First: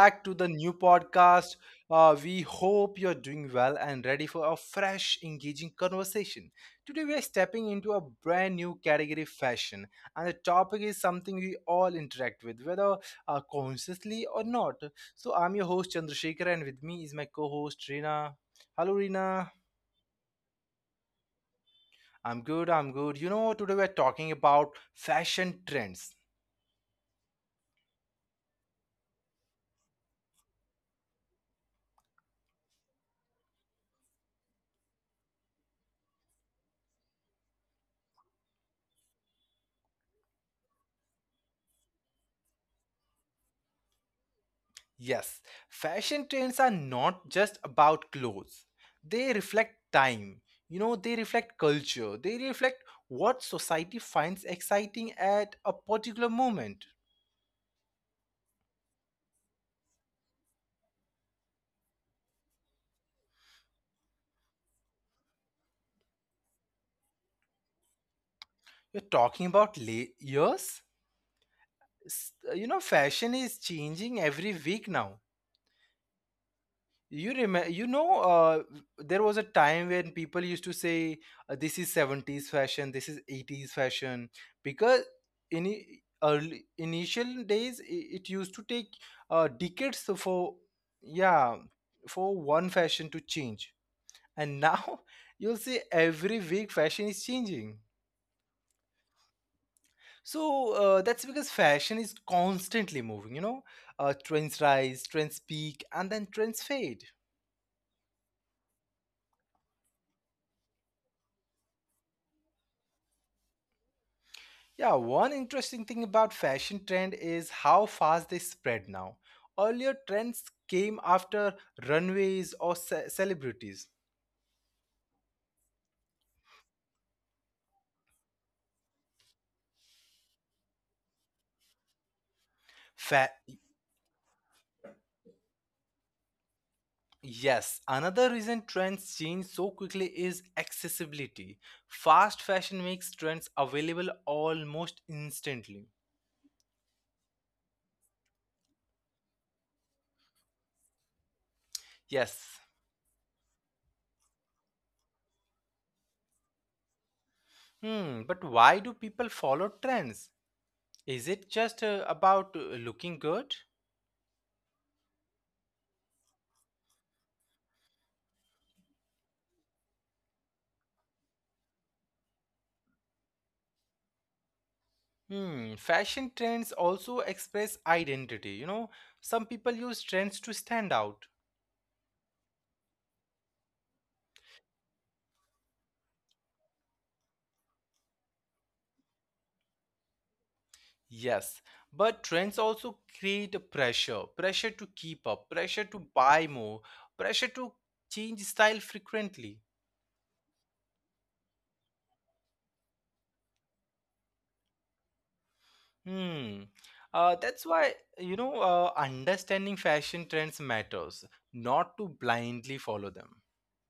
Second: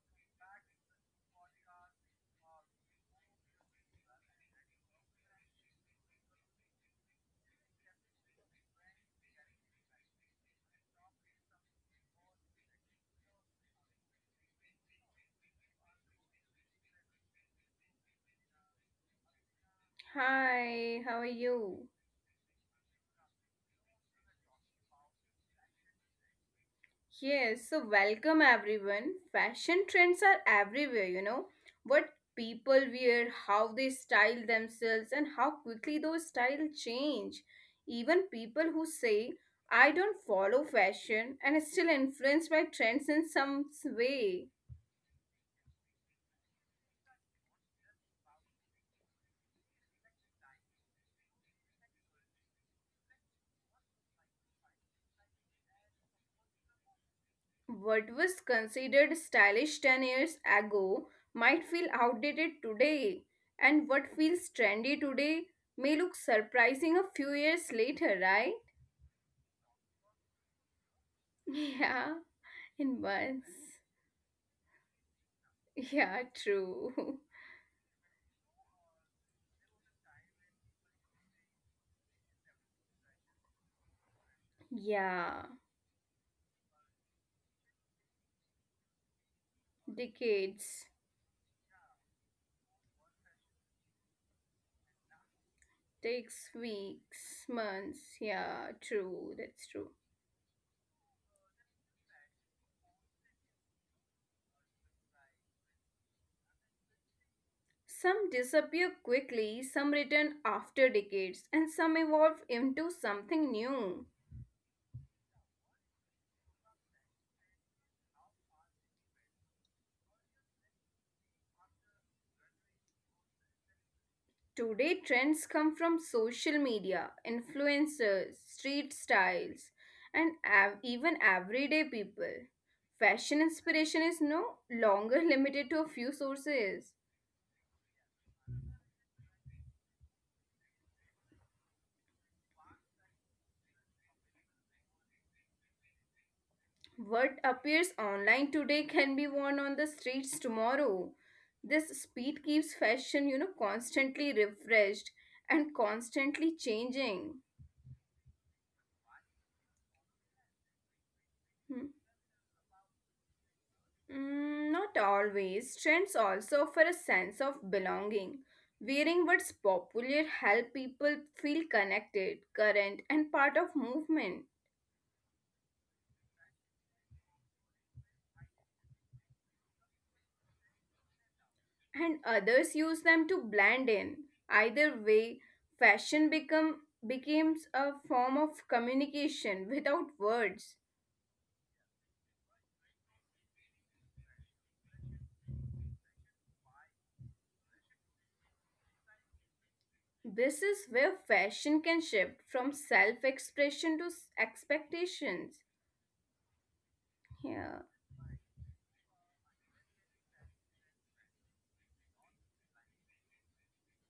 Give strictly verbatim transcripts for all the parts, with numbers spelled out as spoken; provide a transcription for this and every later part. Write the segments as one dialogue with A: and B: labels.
A: back to the new podcast. Uh, we hope you're doing well and ready for a fresh, engaging conversation. Today, we are stepping into a brand new category fashion, and the topic is something we all interact with, whether uh, consciously or not. So, I'm your host, Chandrasekhar, and with me is my co host, Reena. Hello, Reena.
B: Hi, how are you?
A: I'm good, I'm good. You know, today we're talking about fashion trends.
B: Yes, so welcome everyone. Fashion trends are everywhere, you know. What people wear, how they style themselves, and how quickly those styles change. Even people who say, I don't follow fashion and are still influenced by trends in some way.
A: Yes, fashion trends are not just about clothes. They reflect time, you know, they reflect culture, they reflect what society finds exciting at a particular moment.
B: What was considered stylish ten years ago might feel outdated today, and what feels trendy today may look surprising a few years later, right?
A: You're talking about late years?
B: Yeah,
A: S- You know,
B: in
A: fashion
B: months.
A: is changing every week now.
B: Yeah, true.
A: You remember, you know, uh, there was a time when people used to say, uh, "This is seventies fashion, this is eighties fashion," because
B: Yeah,
A: in i- early initial days, i- it used to take uh, decades for
B: decades
A: yeah for one fashion to change, and now you'll see every
B: takes
A: week fashion is
B: weeks,
A: changing.
B: months. Yeah, true, that's true.
A: So uh, that's because fashion is constantly moving. You know, uh, trends rise, trends peak, and then trends fade.
B: Some disappear quickly, some return after decades, and some evolve into something new.
A: Yeah, one interesting thing about fashion trend is how fast they spread now. Earlier trends came after runways or ce- celebrities.
B: Today, trends come from social media, influencers, street styles, and av- even everyday people.
A: Fa-
B: Fashion inspiration is no longer limited to a few sources.
A: yes, another reason trends change so quickly is accessibility. Fast fashion makes trends available almost instantly.
B: What appears online today can be worn on the streets tomorrow. This speed
A: Yes.
B: keeps fashion, you know, constantly refreshed and constantly changing.
A: Hmm, but why do people follow trends? Is it just
B: Hmm.
A: uh, about uh, looking good?
B: Mm, not always. Trends also offer a sense of belonging. Wearing what's popular help people feel connected, current, and part of movement,
A: Hmm, fashion trends also express identity. You know, some people use trends to stand out.
B: and others use them to blend in. Either way, fashion become becomes a form of communication without words.
A: Yes, but trends also create a pressure pressure to keep up, pressure to buy more, pressure to change style frequently.
B: This is where fashion can shift from self-expression to s- expectations.
A: Hmm. Uh,
B: Yeah.
A: that's why, you know, uh, understanding fashion trends matters, not to blindly follow them.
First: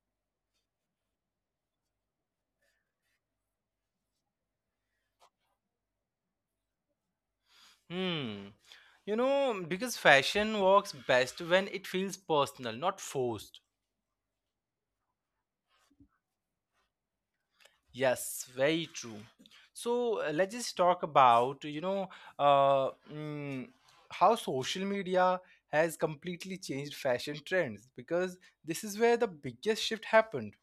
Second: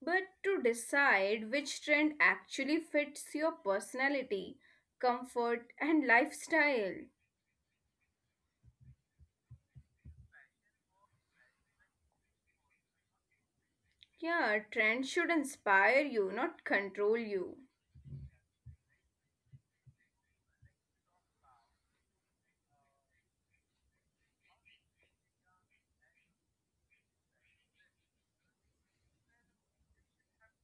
B: But to decide which trend actually fits your personality, comfort, and lifestyle.
A: Hmm. You know, because fashion works best when it feels personal, not forced.
B: Yeah, trends should inspire you, not control you.
A: Yes, very true. So uh, let's just talk about, you know, uh, mm, how social media has completely changed fashion trends because this is where the biggest shift happened.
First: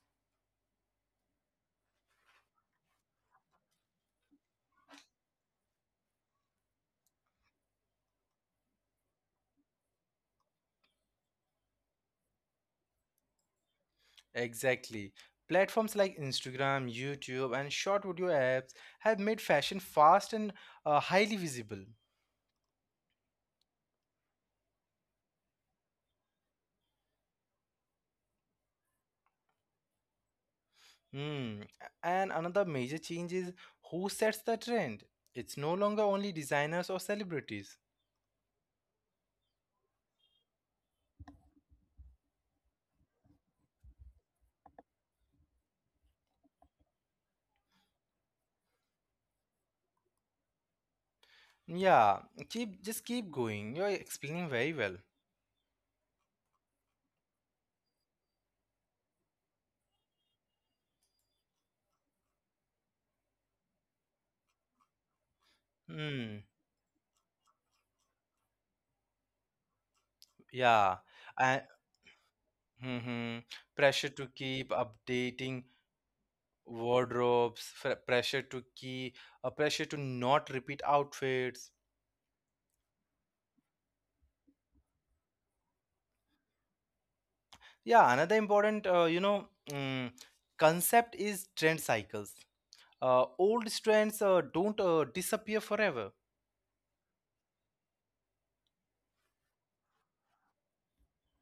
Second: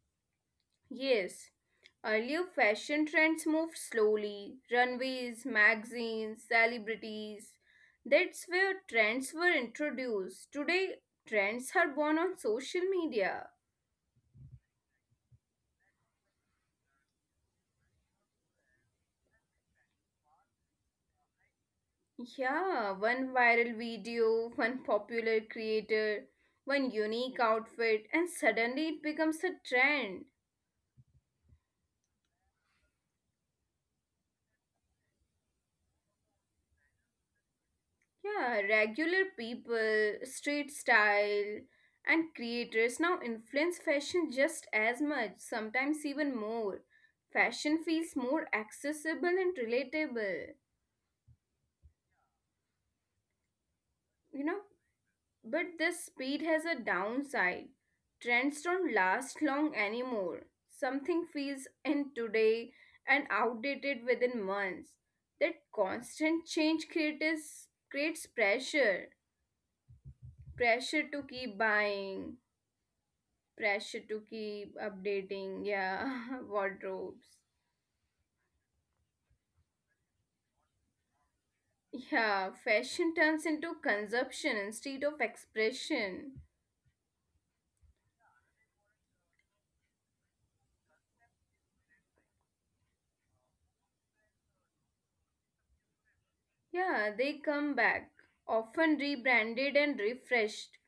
B: Yes, earlier fashion trends moved slowly runways, magazines, celebrities. That's where trends were introduced. Today, trends are born on social media.
A: Exactly. Platforms like Instagram, YouTube, and short video apps have made fashion fast and uh, highly visible.
B: Yeah, one viral video, one popular creator, one unique outfit, and suddenly it becomes a trend.
A: Mm. And another major change is who sets the trend. It's no longer only designers or celebrities.
B: Yeah, regular people, street style, and creators now influence fashion just as much, sometimes even more. Fashion feels more accessible and relatable.
A: Yeah, keep just keep going. You're explaining very
B: You
A: well.
B: know? But this speed has a downside. Trends don't last long anymore. Something feels in today and outdated within months. That
A: Hmm.
B: constant change creates creates pressure.
A: Yeah.
B: Pressure to
A: And
B: keep buying,
A: hmm pressure
B: pressure
A: to
B: to
A: keep
B: keep
A: updating
B: updating, yeah, wardrobes.
A: wardrobes, fr- pressure to keep, uh, pressure to not repeat outfits.
B: Yeah, fashion turns into consumption instead of expression.
A: Yeah, another important, uh, you know, mm, concept is trend cycles. Uh, old trends uh, don't uh, disappear forever.
B: Yeah, they come back, often rebranded and refreshed.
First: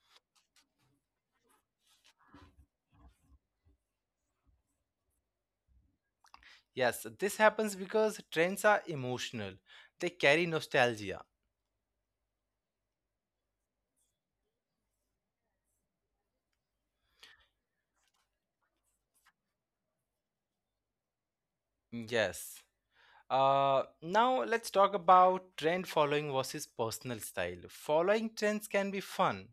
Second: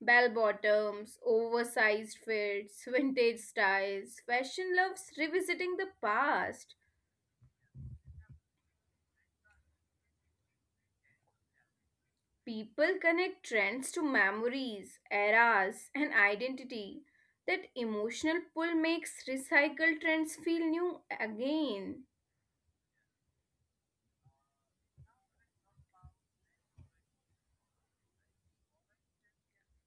B: Bell bottoms, oversized fits, vintage styles. Fashion loves revisiting the past.
A: Yes, this happens because trends are emotional. They carry nostalgia.
B: People connect trends to memories, eras, and identity. That emotional pull makes recycled trends feel new again.
A: Yes. Uh, now let's talk about trend following versus personal style. Following trends can be fun.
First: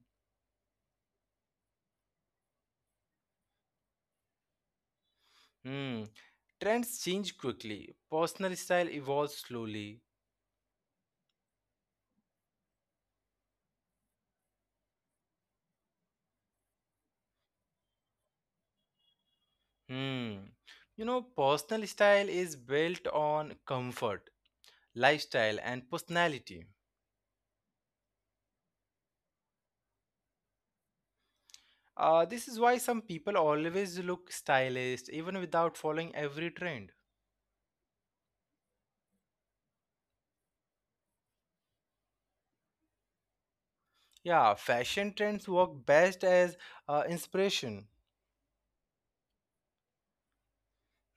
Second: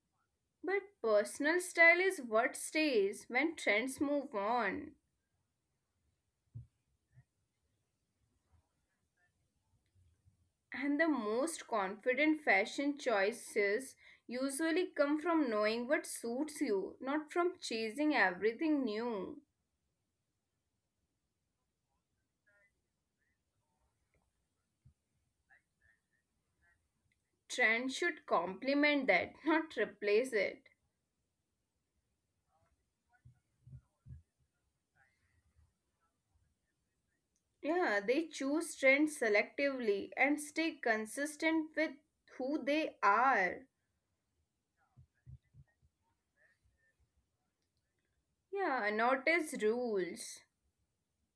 B: But personal style is what stays when trends move on.
A: Hmm. Trends change quickly. Personal style evolves slowly.
B: And the most confident fashion choices usually come from knowing what suits you, not from chasing everything new.
A: Hmm. You know, personal style is built on comfort, lifestyle, and personality.
B: Trends should complement that, not replace it.
A: Uh, this is why some people always look stylish even without following every trend.
B: Yeah, they choose trends selectively and stay consistent with who they are.
A: Yeah, fashion trends work best as uh, inspiration.
B: Yeah, not as rules.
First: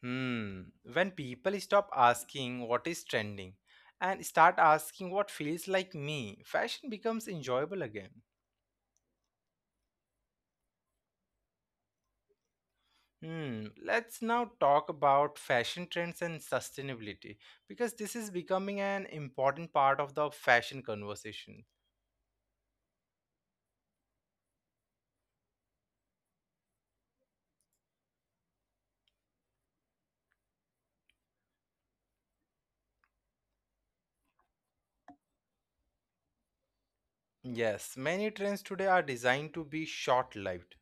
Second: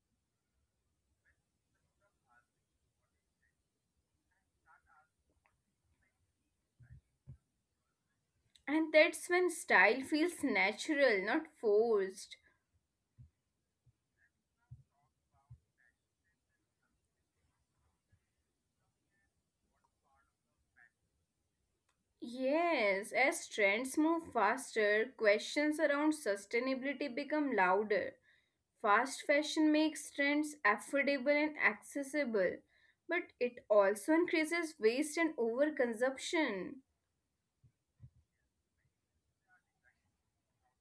A: Hmm. When people stop asking what is trending and start asking what feels like me, fashion becomes enjoyable again.
B: And that's when style feels natural, not forced.
A: Hmm. Let's now talk about fashion trends and sustainability because this is becoming an important part of the fashion conversation.
B: Yes, as trends move faster, questions around sustainability become louder. Fast fashion makes trends affordable and accessible, but it also increases waste and overconsumption.
A: Yes, many trends today are designed to be short-lived.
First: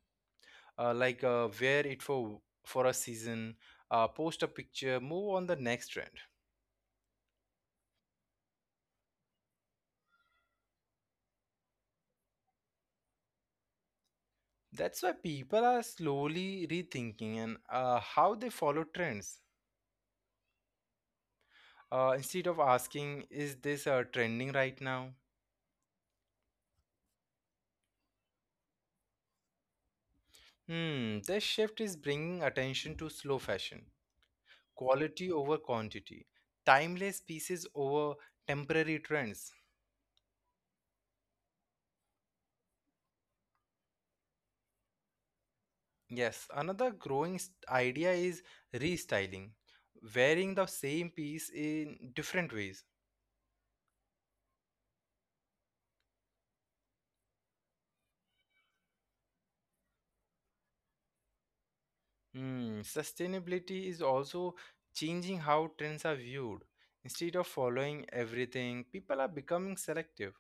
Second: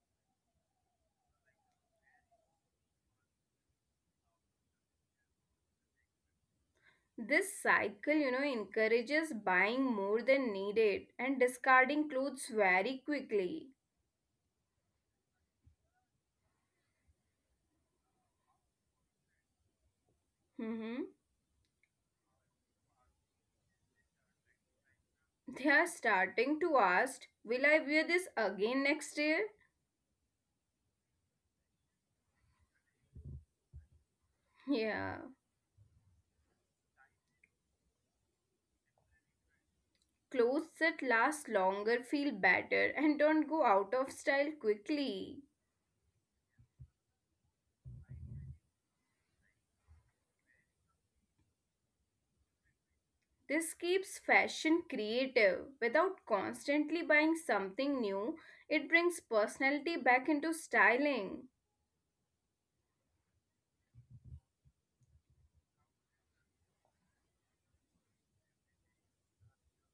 A: Uh, like uh, wear it for for a season, uh, post a picture, move on the next trend.
B: This cycle, you know, encourages buying more than needed and discarding clothes very quickly.
A: That's why people are slowly rethinking and uh, how they follow trends.
B: Hmm.
A: Uh, instead of asking, is this uh, trending right now?
B: They are starting to ask, will I wear this again next year?
A: Hmm, this shift is bringing attention to slow fashion, quality over
B: Yeah.
A: quantity, timeless pieces over temporary trends.
B: Clothes that last longer feel better and don't go out of style quickly.
A: Yes, another growing s- idea is restyling, wearing the same piece in different ways.
B: This keeps fashion creative. Without constantly buying something new, it brings personality back into styling.
A: Hmm, sustainability is also changing how trends are viewed. Instead of following everything, people are becoming selective.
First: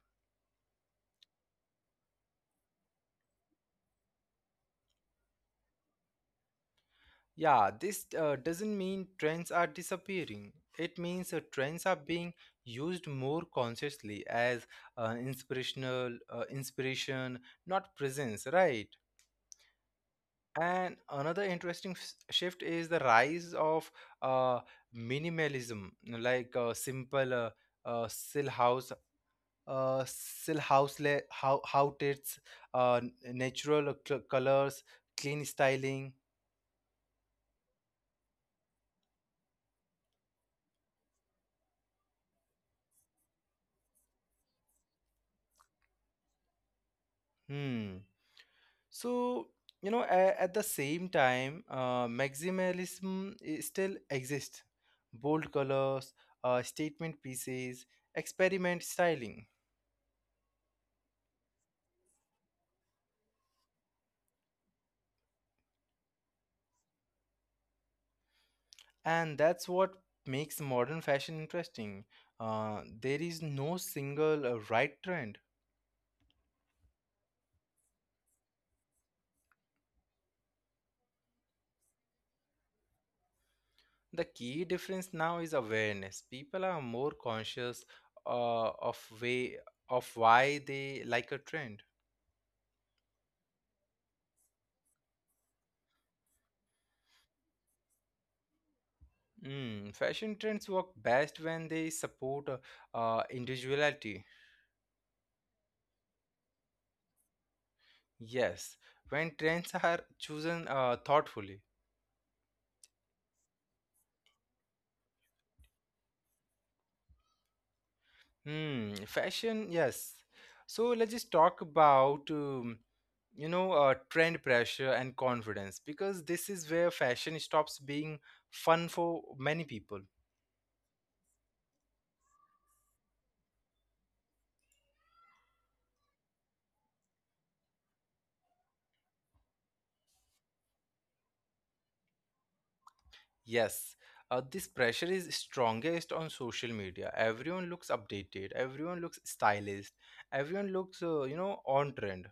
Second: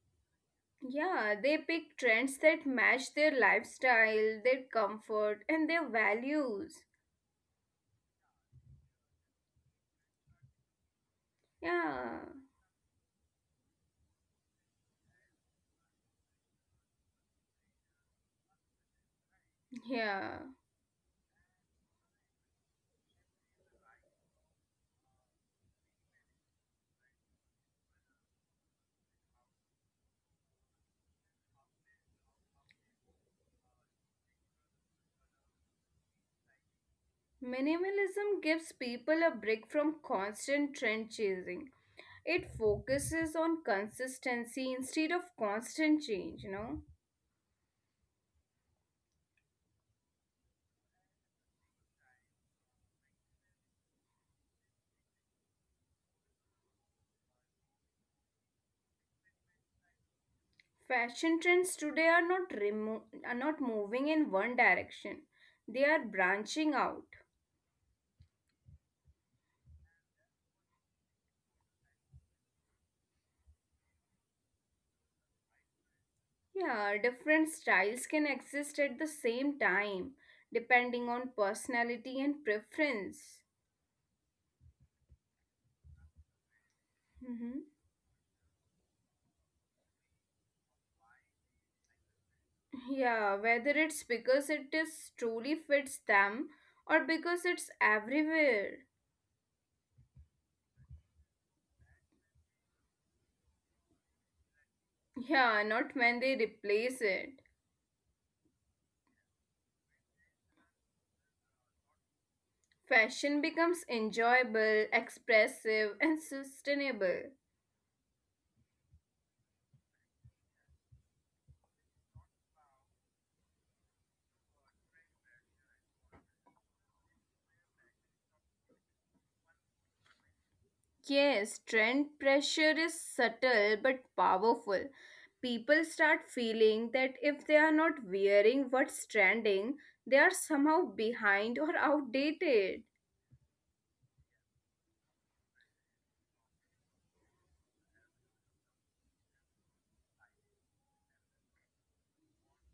B: Yeah, they pick trends that match their lifestyle, their comfort, and their values.
A: Yeah, this uh, doesn't mean trends are disappearing. It means uh, trends are
B: Yeah,
A: being used more consciously as uh, inspirational uh, inspiration, not presence, right?
B: yeah.
A: And another interesting s- shift is the rise of uh, minimalism, like uh, simple uh, uh, still uh, still house le- how how it's uh, natural colors, clean styling.
B: Minimalism gives people a break from constant trend chasing. It focuses on consistency instead of constant change, you know.
A: Hmm. So you know a- at the same time uh, maximalism i- still exists, bold colors, uh, statement pieces, experiment styling.
B: Fashion trends today are not remo- are not moving in one direction. They are branching out.
A: And that's what makes modern fashion interesting. Uh, there is no single uh, right trend.
B: Yeah, different styles can exist at the same time depending on personality and preference.
A: The key difference now is awareness. People are more
B: Hmm.
A: conscious uh, of way of why they like a trend.
B: Yeah, whether it's because it is truly fits them or because it's everywhere.
A: Mm, fashion trends work best when they support uh, uh, individuality.
B: Yeah, not when they replace it.
A: Yes, when trends are chosen uh, thoughtfully.
B: Fashion becomes enjoyable, expressive, and sustainable.
A: Hmm, fashion, yes. So let's just talk about um, you know uh, trend pressure and confidence because this is where fashion stops being fun for many people.
B: Yes, trend pressure is subtle but powerful. People start feeling that if they are not wearing what's trending, they are somehow behind or outdated.
A: Yes, uh, this pressure is strongest on social media. Everyone looks updated, everyone looks stylized, everyone looks, uh, you know, on trend.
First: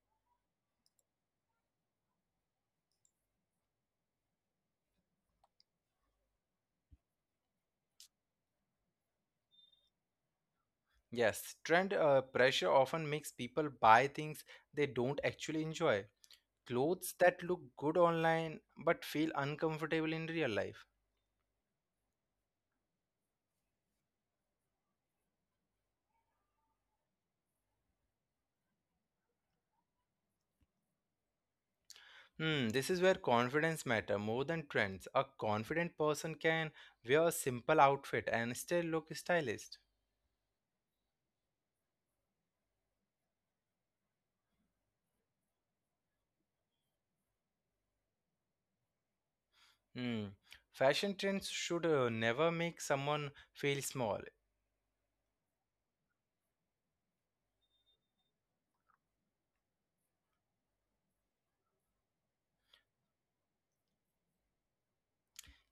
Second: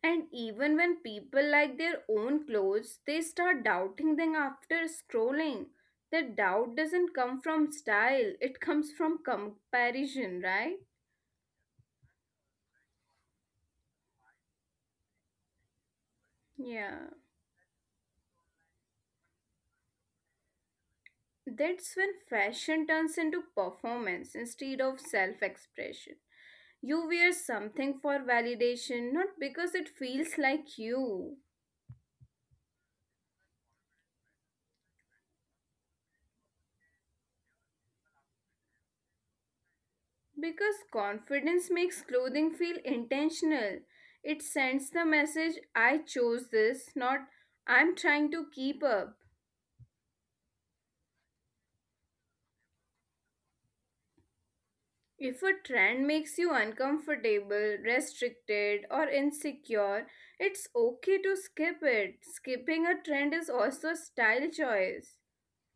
B: And even when people like their own clothes, they start doubting them after scrolling. The doubt doesn't come from style, it comes from comparison, right?
A: Yes, trend uh, pressure often makes people buy things they don't actually enjoy.
B: Yeah.
A: Clothes that look good online but feel uncomfortable in real life.
B: That's when fashion turns into performance instead of self expression. You wear something for validation, not because it feels like you.
A: Hmm, this is where confidence matter more than trends. A confident person can wear a simple outfit and still look stylish.
B: Because confidence makes clothing feel intentional. It sends the message, I chose this, not I'm trying to keep up.
A: Hmm. Fashion trends should uh, never make someone feel small.
B: If a trend makes you uncomfortable, restricted, or insecure, it's okay to skip it. Skipping a trend is also a style choice.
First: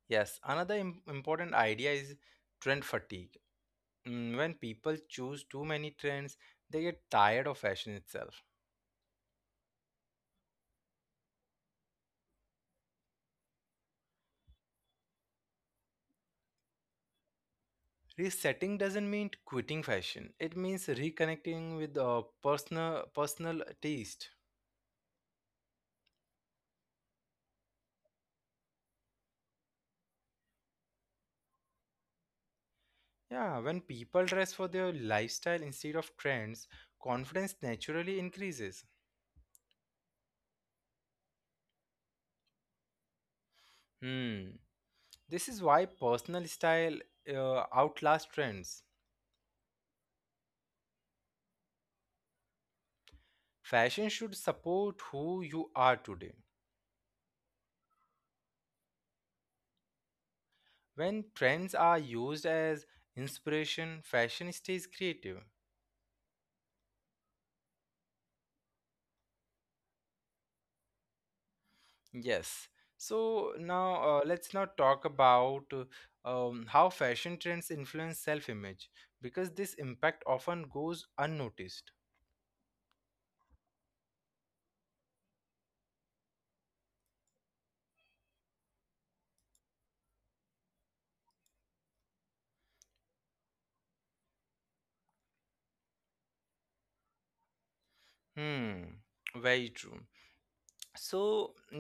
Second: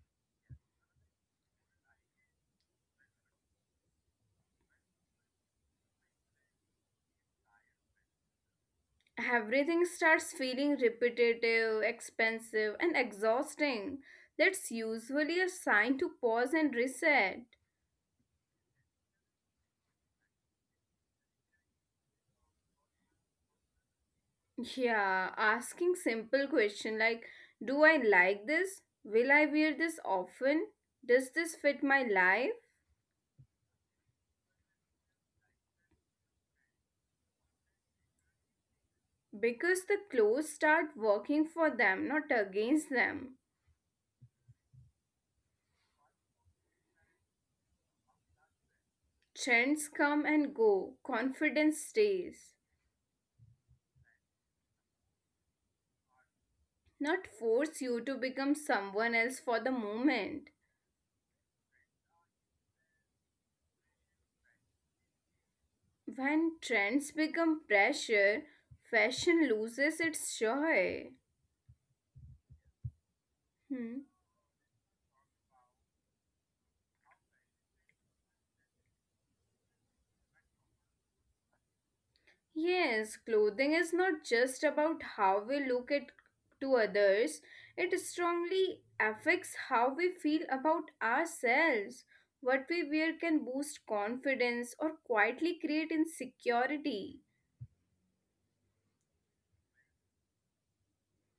A: Yes, another im- important idea is trend fatigue. Mm, when people choose too many trends, they get tired of fashion itself.
B: Everything starts feeling repetitive, expensive, and exhausting. That's usually a sign to pause and reset.
A: Resetting doesn't mean quitting fashion. It means reconnecting with uh, personal personal taste.
B: Yeah, asking simple question like do I like this? Will I wear this often? Does this fit my life?
A: Yeah, when people dress for their lifestyle instead of trends, confidence naturally increases.
B: Because the clothes start working for them, not against them.
A: Hmm. This is why personal style uh, outlasts trends.
B: Trends come and go, confidence stays.
A: Fashion should support who you are today.
B: Not force you to become someone else for the moment.
A: When trends are used as inspiration, fashion stays creative.
B: When trends become pressure, fashion loses its joy.
A: Yes. So now uh,
B: Hmm.
A: let's now talk about uh, um, how fashion trends influence self-image because this impact often goes unnoticed.
B: Yes, clothing is not just about how we look at to others, it strongly affects how we feel about ourselves. What we wear can boost confidence or quietly create insecurity.
A: Hmm, very true. So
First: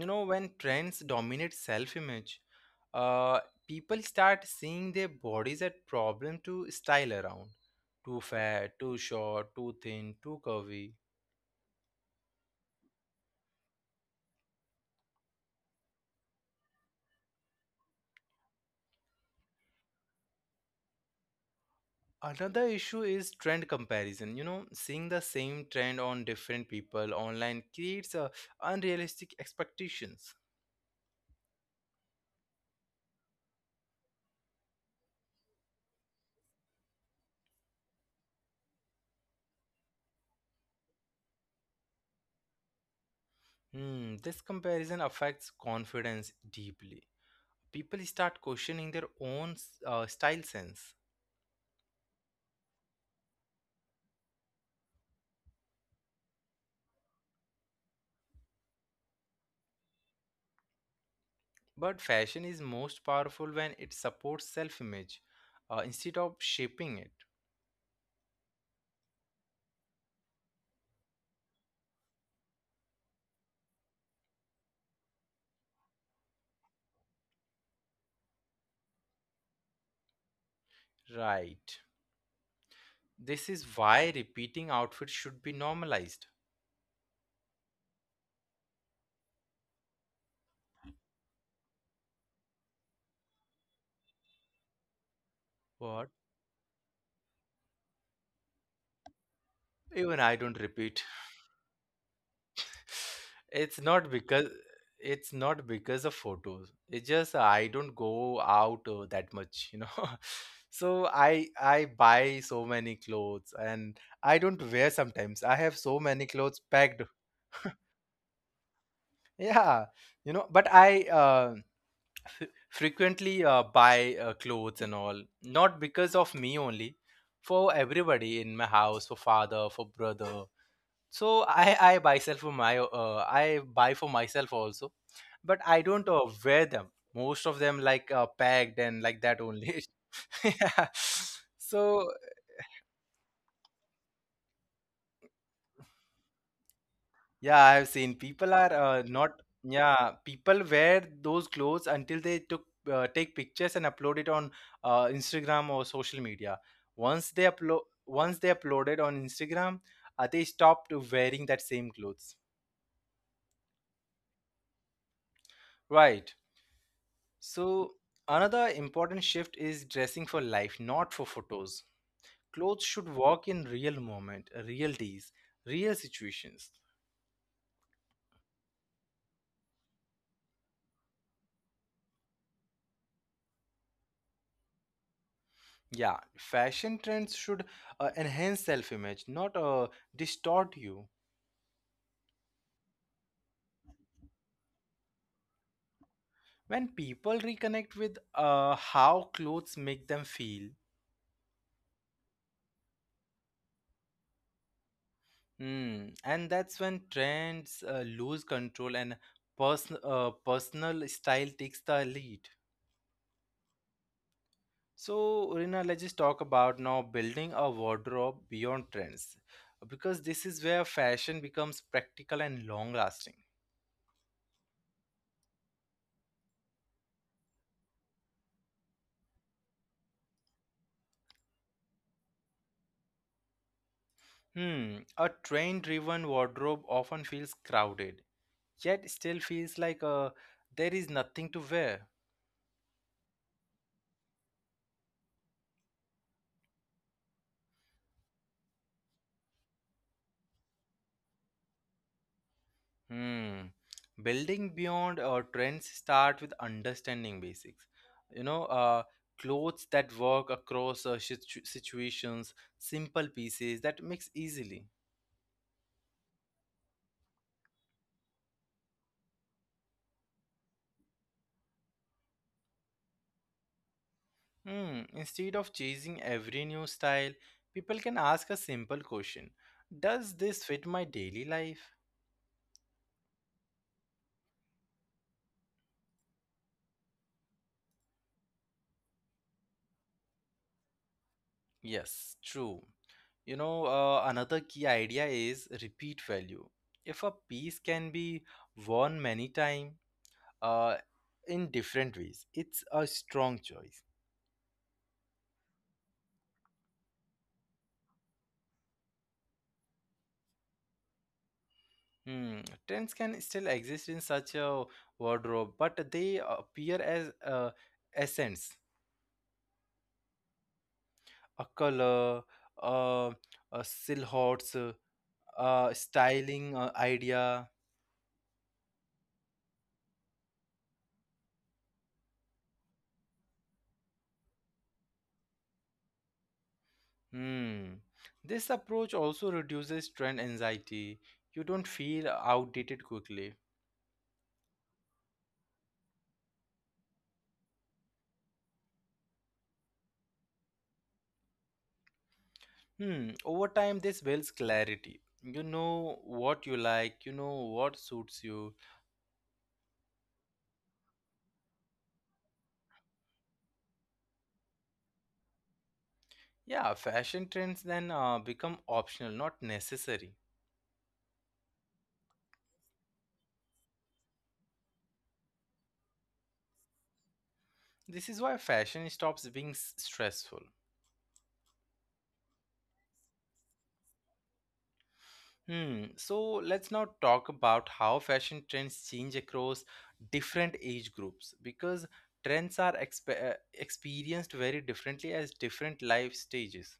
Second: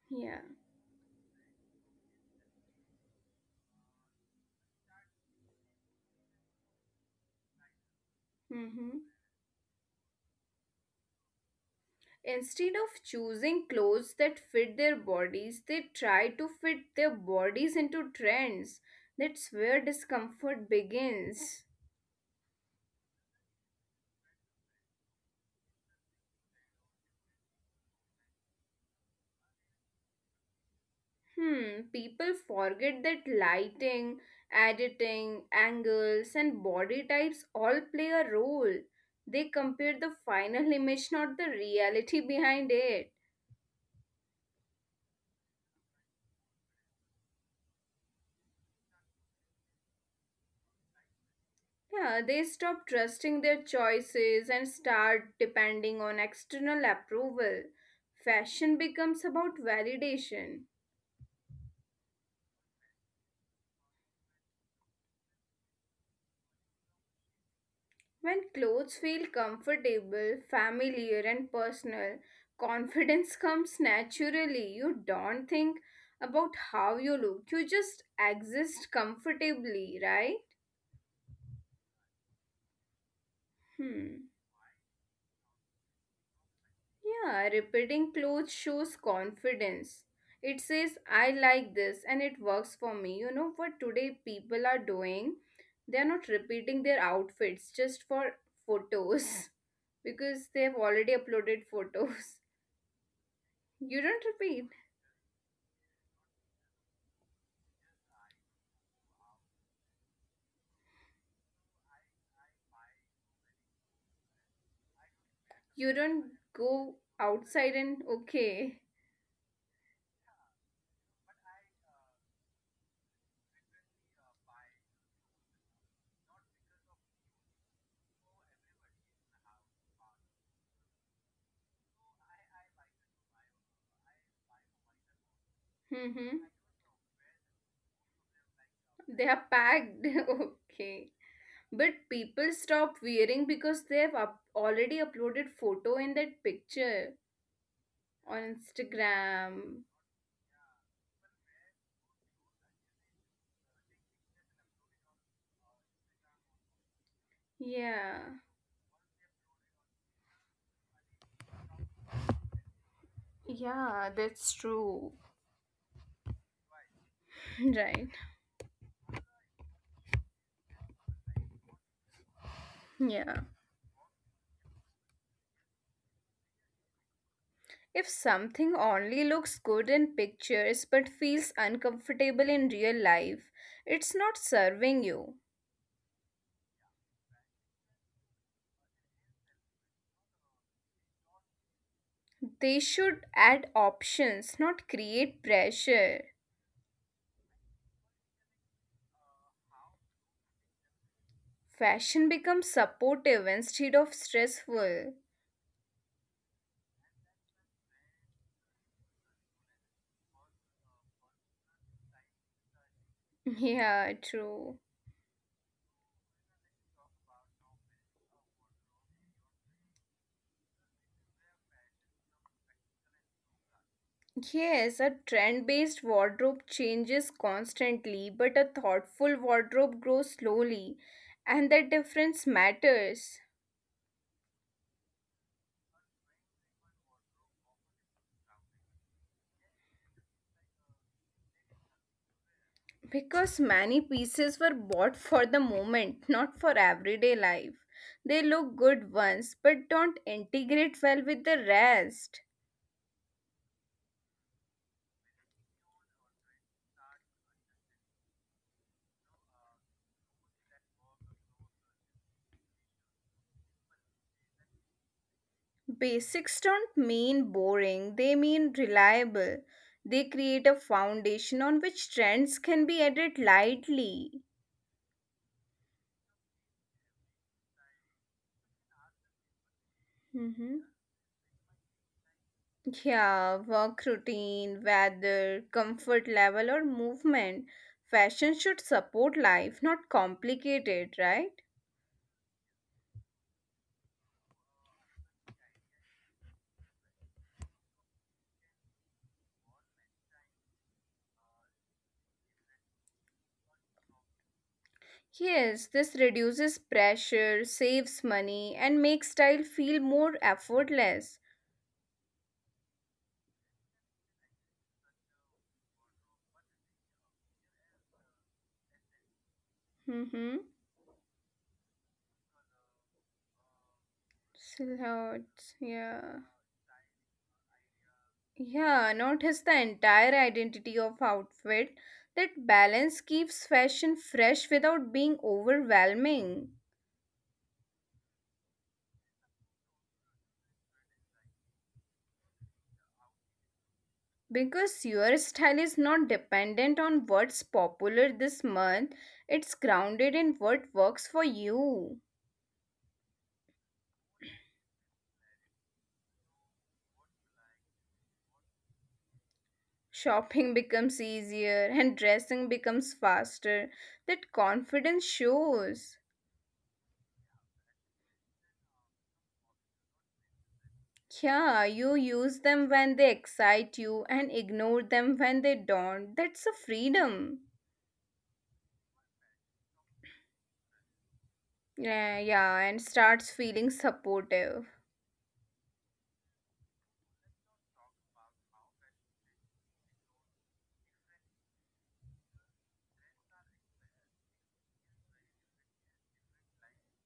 A: you know
B: Yeah.
A: when trends dominate self-image, uh, people start seeing their bodies as problem to style around, too fat, too
B: Mm-hmm.
A: short, too thin, too curvy.
B: Instead of choosing clothes that fit their bodies, they try to fit their bodies into trends. That's where discomfort begins.
A: Another issue is trend comparison. You know, seeing the same trend on different people online creates uh, unrealistic expectations.
B: Hmm, people forget that lighting, editing, angles, and body types all play a role. They compare the final image, not the reality behind it.
A: Hmm, this comparison affects confidence deeply. People start questioning their own s- uh, style sense.
B: Yeah, they stop trusting their choices and start depending on external approval. Fashion becomes about validation.
A: But fashion is most powerful when it supports self image uh, instead of shaping it.
B: When clothes feel comfortable, familiar, and personal, confidence comes naturally. You don't think about how you look, you just exist comfortably, right?
A: Right. This is why
B: Hmm.
A: repeating outfits should be normalized.
B: Yeah, repeating clothes shows confidence. It says, I like this and it works for me. You know what today people are doing? They
A: What?
B: are not repeating their outfits just for photos
A: Even I don't
B: because they have
A: repeat.
B: already uploaded photos.
A: it's
B: You
A: not
B: don't
A: because,
B: repeat.
A: it's not because of photos, it's just I don't go out uh, that much, you know. so i i buy so many clothes and I don't wear, sometimes I have
B: You
A: so many
B: don't
A: clothes
B: go
A: packed.
B: outside and okay.
A: yeah, you know, but i uh, f- frequently uh, buy uh, clothes and all, not because of me only, for everybody in my house, for father, for brother. So i i myself, for my uh, I buy for myself also, but I don't uh,
B: Mm-hmm.
A: wear them most of them, like uh, packed and like
B: They are
A: that only.
B: packed.
A: yeah.
B: Okay.
A: So
B: But people stop wearing because they have up- already uploaded photo in that picture
A: yeah, I have seen
B: on
A: people are uh, not.
B: Instagram.
A: Yeah, people wear those clothes until they took uh, take pictures and upload it on uh, Instagram or social media. Once they upload,
B: Yeah.
A: once they uploaded on Instagram, uh, they stopped wearing that same clothes.
B: Yeah, that's true.
A: Right. So
B: Right.
A: another important shift is dressing for life, not for photos. Clothes should
B: Yeah.
A: work in real moment, real days, real situations.
B: If something only looks good in pictures but feels uncomfortable in real life, it's not serving you.
A: Yeah, fashion trends should uh, enhance self image, not uh, distort you.
B: They should add options, not create pressure.
A: When people reconnect with uh, how clothes make them feel,
B: Fashion becomes supportive instead of stressful.
A: mm, and that's when trends uh, lose control and person uh, personal style takes the lead.
B: Yeah, true.
A: So, Rina, let's just talk about now building a wardrobe beyond trends because this is where fashion becomes practical and long lasting.
B: Yes, a trend based wardrobe changes constantly, but a thoughtful wardrobe grows slowly, and the difference matters
A: Hmm, a trend driven wardrobe often feels crowded yet still feels like uh, there is nothing to wear.
B: because many pieces were bought for the moment, not for everyday life. They look good once but don't integrate well with the rest.
A: Hmm. Building beyond uh, trends start with understanding basics. You know, uh, Clothes that work across uh, situ- situations, simple pieces that mix easily.
B: Basics don't mean boring, they mean reliable. They create a foundation on which trends can be added lightly.
A: Hmm. Instead of chasing every new style, people can ask a simple question: Does this
B: Mm-hmm.
A: fit my daily life?
B: Yeah, work routine, weather, comfort level, or movement. Fashion should support life, not complicate it, right?
A: Yes, true. You know, uh, another key idea is repeat value. If a piece can be worn many times uh, in different ways, it's a strong choice.
B: Yes, this reduces pressure, saves money, and makes style feel more effortless.
A: Hmm. Trends can still exist in such a wardrobe, but they appear as uh, essence,
B: Mm-hmm.
A: a color, uh, a silhouettes, uh,
B: Silhouettes,
A: a
B: yeah.
A: styling uh, idea.
B: Yeah, notice the entire identity of outfit. That balance keeps fashion fresh without being overwhelming.
A: Hmm. This approach also reduces trend anxiety. You don't feel outdated quickly.
B: Because your style is not dependent on what's popular this month, it's grounded in what works for you.
A: Hmm. Over time, this builds clarity. You know what you like, you know what suits you.
B: Shopping becomes easier and dressing becomes faster. That confidence shows.
A: Yeah, fashion trends then uh, become optional, not necessary.
B: Yeah, you use them when they excite you and ignore them when they don't. That's a freedom.
A: This is why fashion stops being s- stressful.
B: Yeah, yeah, and starts feeling supportive.
A: Hmm. So let's now talk about how fashion trends change across different age groups because trends are exp- uh, experienced very differently as different life stages.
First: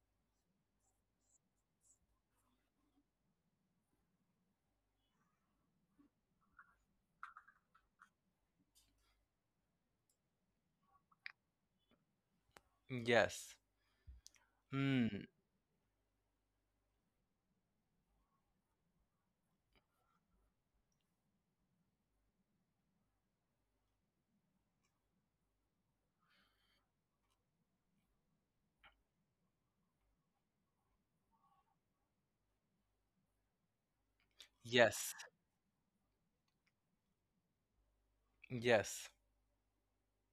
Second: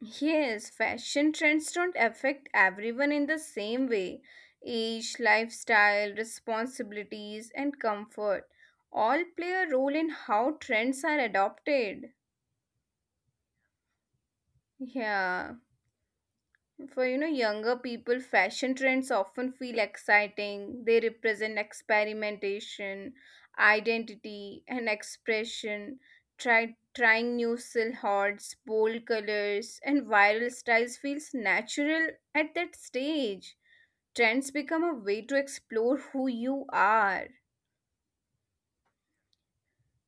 B: Yes, fashion trends don't affect everyone in the same way. Age, lifestyle, responsibilities, and comfort all play a role in how trends are adopted.
A: Yes. Hmm.
B: Yeah. For you know younger people, fashion trends often feel exciting. They represent experimentation, identity, and expression. Try trying new silhouettes, bold colors, and viral styles feels natural at that stage. Trends become
A: Yes.
B: a way to explore who you are.
A: Yes.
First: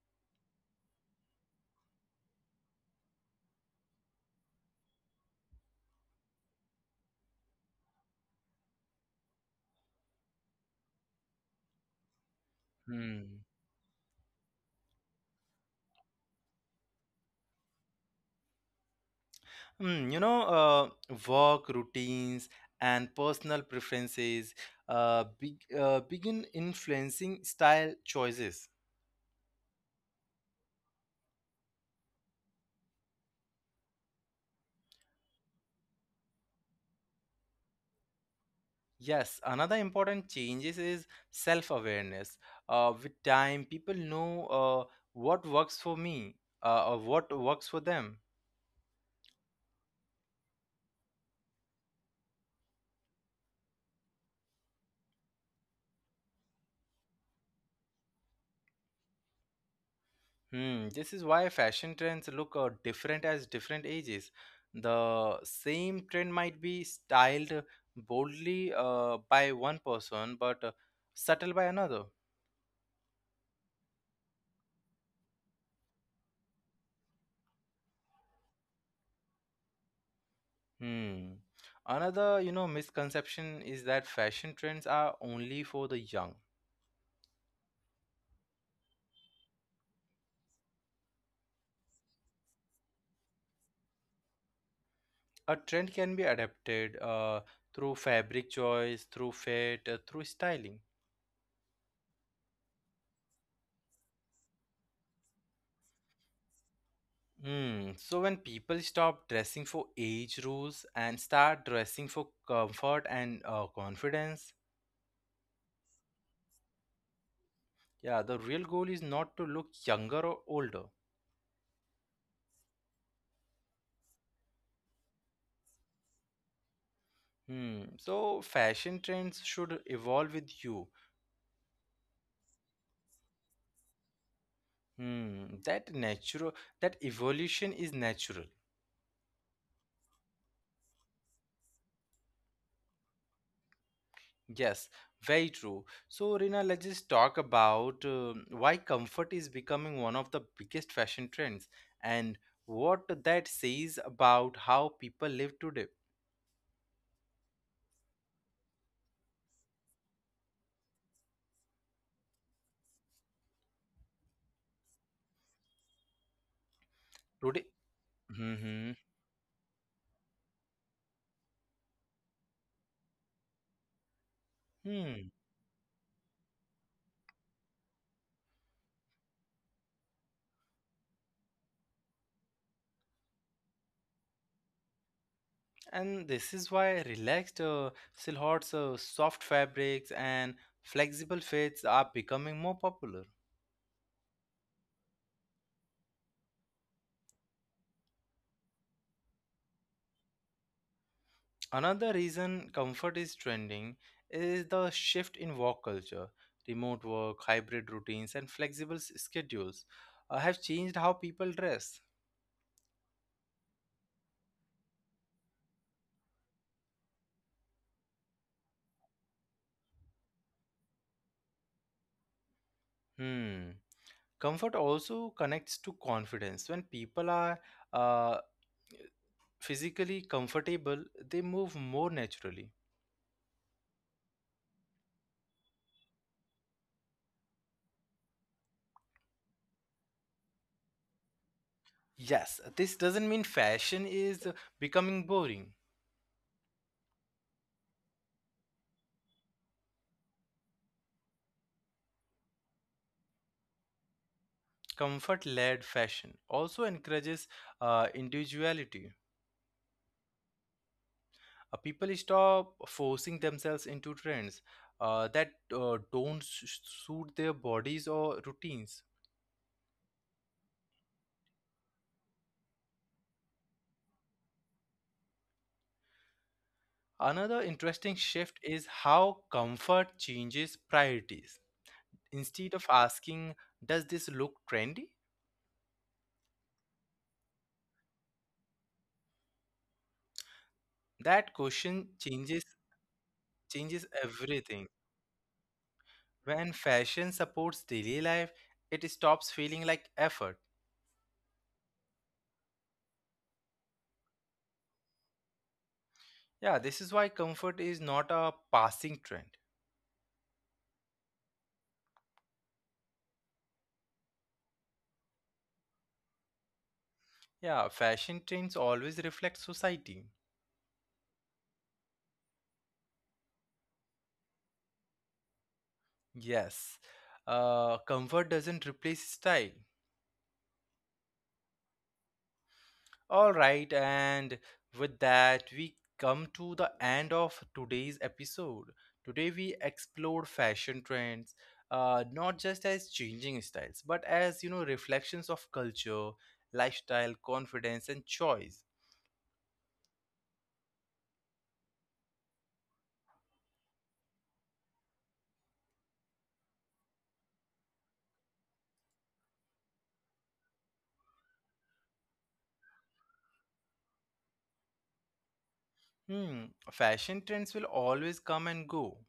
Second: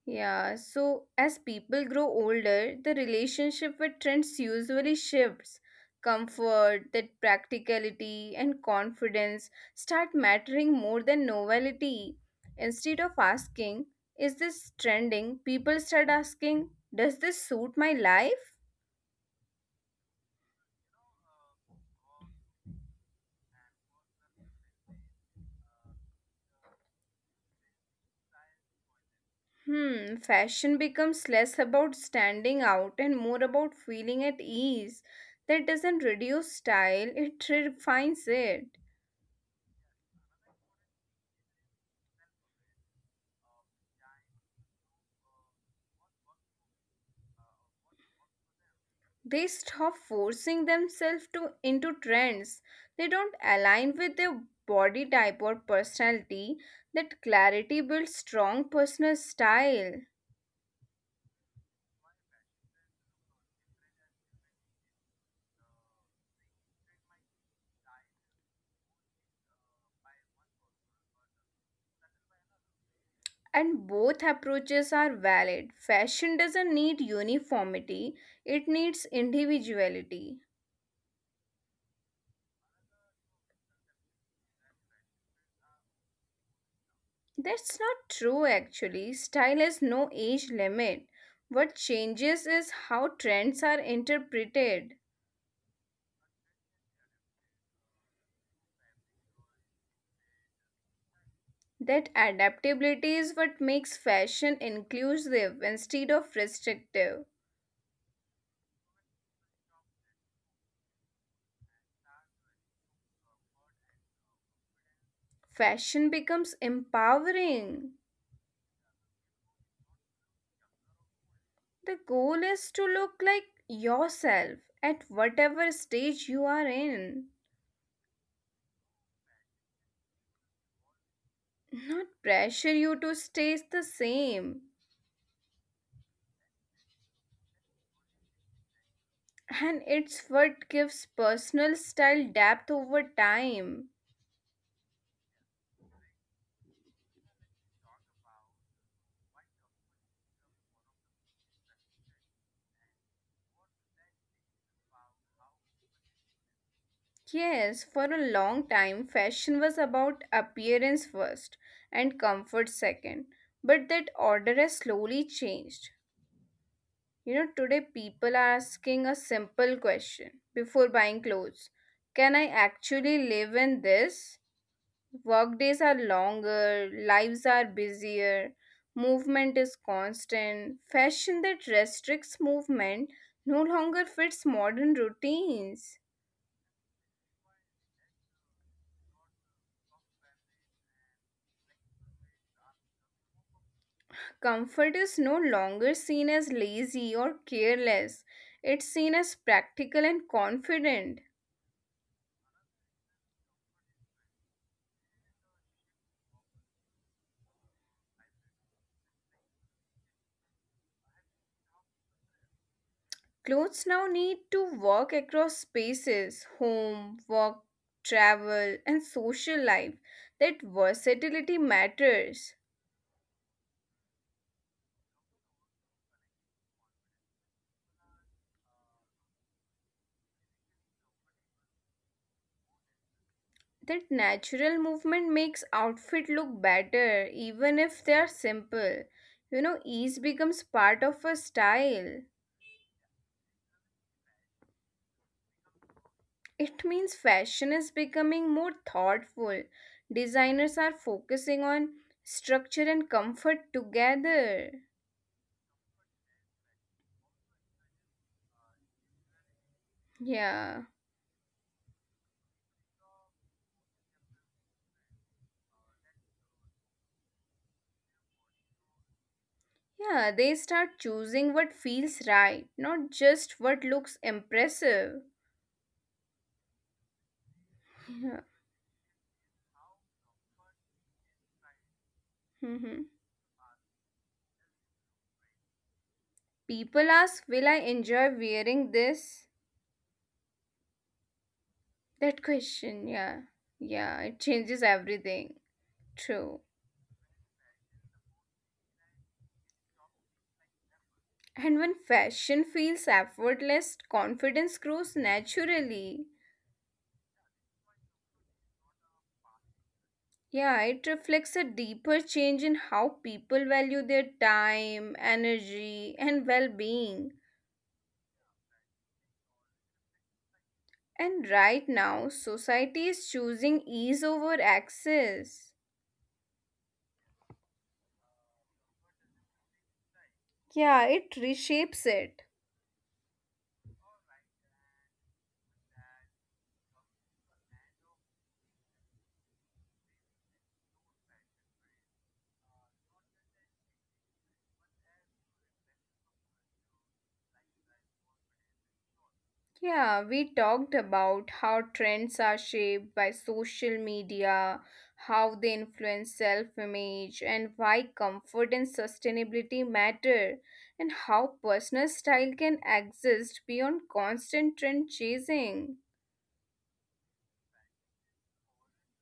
B: Yeah, so as people grow older, the relationship with trends usually shifts. Comfort, that practicality, and confidence start mattering more than novelty. Instead of
A: Hmm.
B: asking, is this trending? People start asking, does this suit my life?
A: Hmm. You know, uh, work routines and personal preferences uh, big, uh, begin influencing style choices.
B: Hmm, fashion becomes less about standing out and more about feeling at ease. That doesn't reduce style, it refines it.
A: Yes, another important changes is self-awareness. Uh, with time, people know uh, what works for me uh, or what works for them.
B: They stop forcing themselves to into trends they don't align with their body type or personality. That clarity builds strong personal style.
A: Hmm, this is why fashion trends look uh, different as different ages. The same trend might be styled boldly uh, by one person, but uh, subtle by another.
B: And both approaches are valid. Fashion doesn't need uniformity, it needs individuality.
A: Hmm. Another, you know, misconception is that fashion trends are only for the young.
B: That's not true actually, style has no age limit. What changes is how trends are interpreted.
A: A trend can be adapted uh, through fabric choice, through fit, uh, through styling.
B: That adaptability is what makes fashion inclusive instead of restrictive.
A: Hmm. So when people stop dressing for age rules and start dressing for comfort and uh, confidence,
B: Fashion becomes empowering.
A: yeah, the real goal is not to look younger or older.
B: The goal is to look like yourself at whatever stage you are in,
A: Hmm. So fashion trends should evolve with you.
B: not pressure you to stay the same.
A: Hmm. That natural, that evolution is natural.
B: And it's what gives personal style depth over time.
A: Yes, very true. So, Rina, let's just talk about um why comfort is becoming one of the biggest fashion trends and what that says about how people live today.
B: Yes, for a long time, fashion was about appearance first and comfort second. But that order has slowly changed. You know, today
A: Today,
B: people are asking a
A: hmm
B: simple question before buying clothes. Can I actually live in this?
A: hmm.
B: Workdays are longer, lives are busier, movement is constant. Fashion that restricts movement no longer fits modern routines.
A: And this is why relaxed uh, silhouettes, uh, soft fabrics, and flexible fits are becoming more popular.
B: Comfort is no longer seen as lazy or careless. It's seen as practical and confident.
A: Another reason comfort is trending is the shift in work culture. Remote work, hybrid routines, and flexible s- schedules uh, have changed how people dress.
B: Clothes now need to work across spaces home, work, travel, and social life. That versatility matters.
A: Hmm. Comfort also connects to confidence. When people are uh, physically comfortable, they move more naturally.
B: That natural movement makes outfit look better even if they are simple. You know, ease becomes part of a style.
A: Yes, this doesn't mean fashion is becoming boring.
B: It means fashion is becoming more thoughtful. Designers are focusing on structure and comfort together.
A: Comfort led fashion also encourages uh, individuality.
B: Yeah.
A: Uh, people stop forcing themselves into trends uh, that uh, don't s- suit their bodies or routines.
B: Yeah, they start choosing what feels right, not just what looks impressive.
A: Another interesting
B: Yeah.
A: shift is how comfort changes priorities. Instead of
B: Hmm.
A: asking, "Does this look trendy?"
B: People ask, will I enjoy wearing this?
A: that question
B: That
A: changes
B: question, yeah.
A: changes
B: Yeah, it
A: everything.
B: changes everything. True.
A: When fashion supports daily life, it stops feeling like effort.
B: And when fashion feels effortless, confidence grows naturally.
A: Yeah, this is why comfort is not a passing trend.
B: Yeah, it reflects a deeper change in how people value their time, energy, and well being.
A: Yeah, fashion trends always reflect society.
B: And right now, society is choosing ease over access.
A: Yes, uh, comfort doesn't replace style.
B: Yeah, it reshapes it.
A: All right, and with that, we come to the end of today's episode. Today, we explored fashion trends, uh, not just as changing styles, but as you know, reflections of culture, lifestyle, confidence, and choice.
B: Yeah, we talked about how trends are shaped by social media, how they influence self image, and why comfort and sustainability matter, and how personal style can exist beyond constant trend chasing.
A: Hmm, fashion trends will always come and go.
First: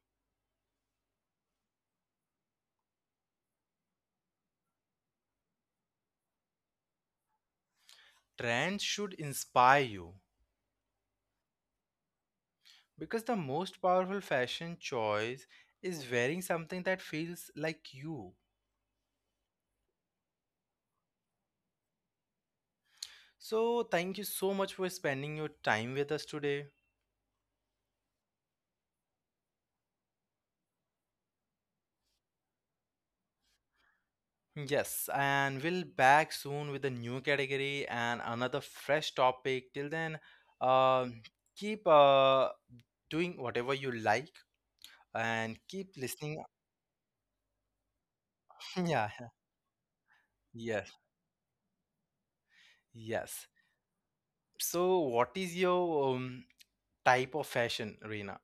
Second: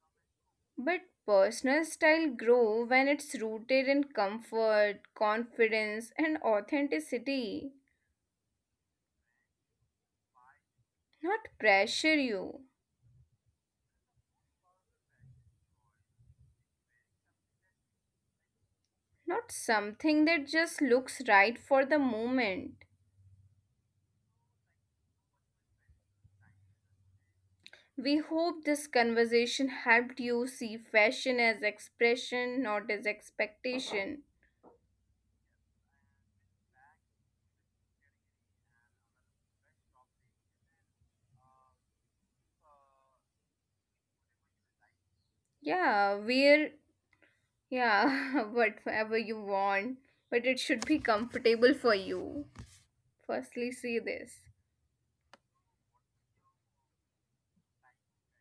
B: But personal style grow when it's rooted in comfort, confidence, and authenticity,
A: Trends should inspire you,
B: not pressure you,
A: because the most powerful fashion choice is wearing something that feels like you.
B: not something that just looks right for the moment.
A: So, thank you so much for spending your time with us today.
B: We hope this conversation helped you see fashion as expression, not as expectation.
A: Yes, and we'll back soon with a new category and another fresh topic. Till then, um, keep uh, doing whatever you like and keep
B: Yeah,
A: listening.
B: wear, yeah, whatever
A: Yeah,
B: you want, but it should be
A: yes,
B: comfortable for you.
A: yes.
B: Firstly, see this.
A: So, what is your um, type of fashion, Reena,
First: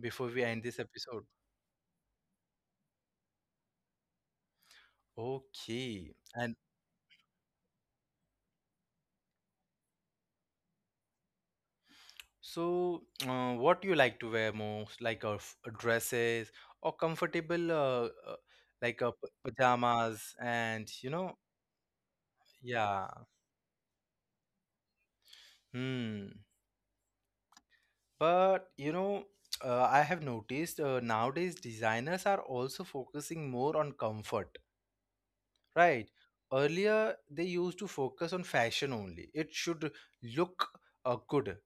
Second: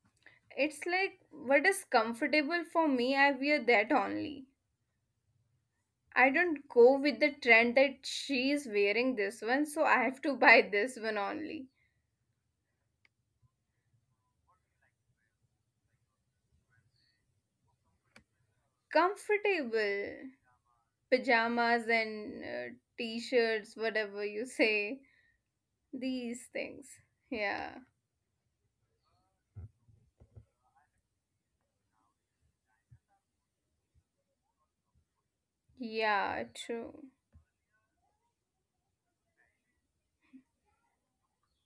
A: before we end this
B: It's like
A: episode?
B: what is comfortable for me, I wear that only.
A: Okay.
B: I
A: And
B: don't go with the trend that she is wearing this one, so I have to buy this one only.
A: so, uh, what you like to wear most, like uh, f- uh, dresses or comfortable, uh, uh, like uh, p-
B: Comfortable.
A: pajamas, and you know,
B: Pajamas and uh,
A: yeah.
B: t-shirts whatever you say
A: Hmm.
B: these things. Yeah.
A: But you know, uh, I have noticed uh, nowadays designers are also focusing more on comfort, right?
B: Yeah, true.
A: Earlier, they used to focus on fashion only. It should look uh, good.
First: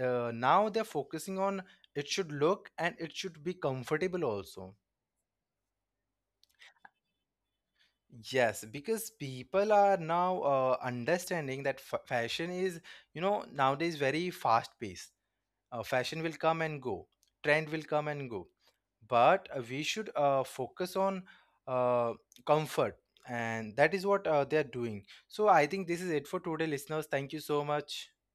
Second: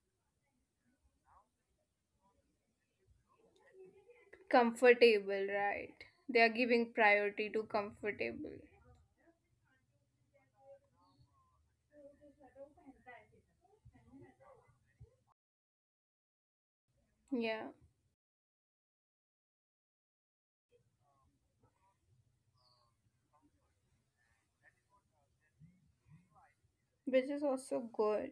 A: Uh, now they're focusing on it should look and it should be comfortable also.
B: Comfortable, right. They are giving priority to comfortable.
A: Yes, because people are now uh, understanding that f- fashion is, you know, nowadays very fast paced. Uh, fashion will come and go, trend
B: Yeah,
A: will come and go. But uh, we should uh, focus on uh, comfort, and that is what uh, they are doing. So I think this is it for today, listeners.
B: which
A: Thank you
B: is
A: so
B: also
A: much.
B: good.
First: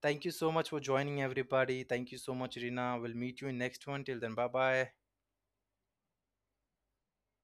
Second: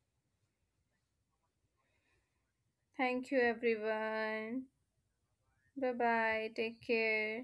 A: Thank you so much for joining, everybody. Thank you so much, Rina. We'll
B: Thank you
A: meet you in next one. Till then, bye
B: everyone.
A: bye.
B: Bye bye, take care.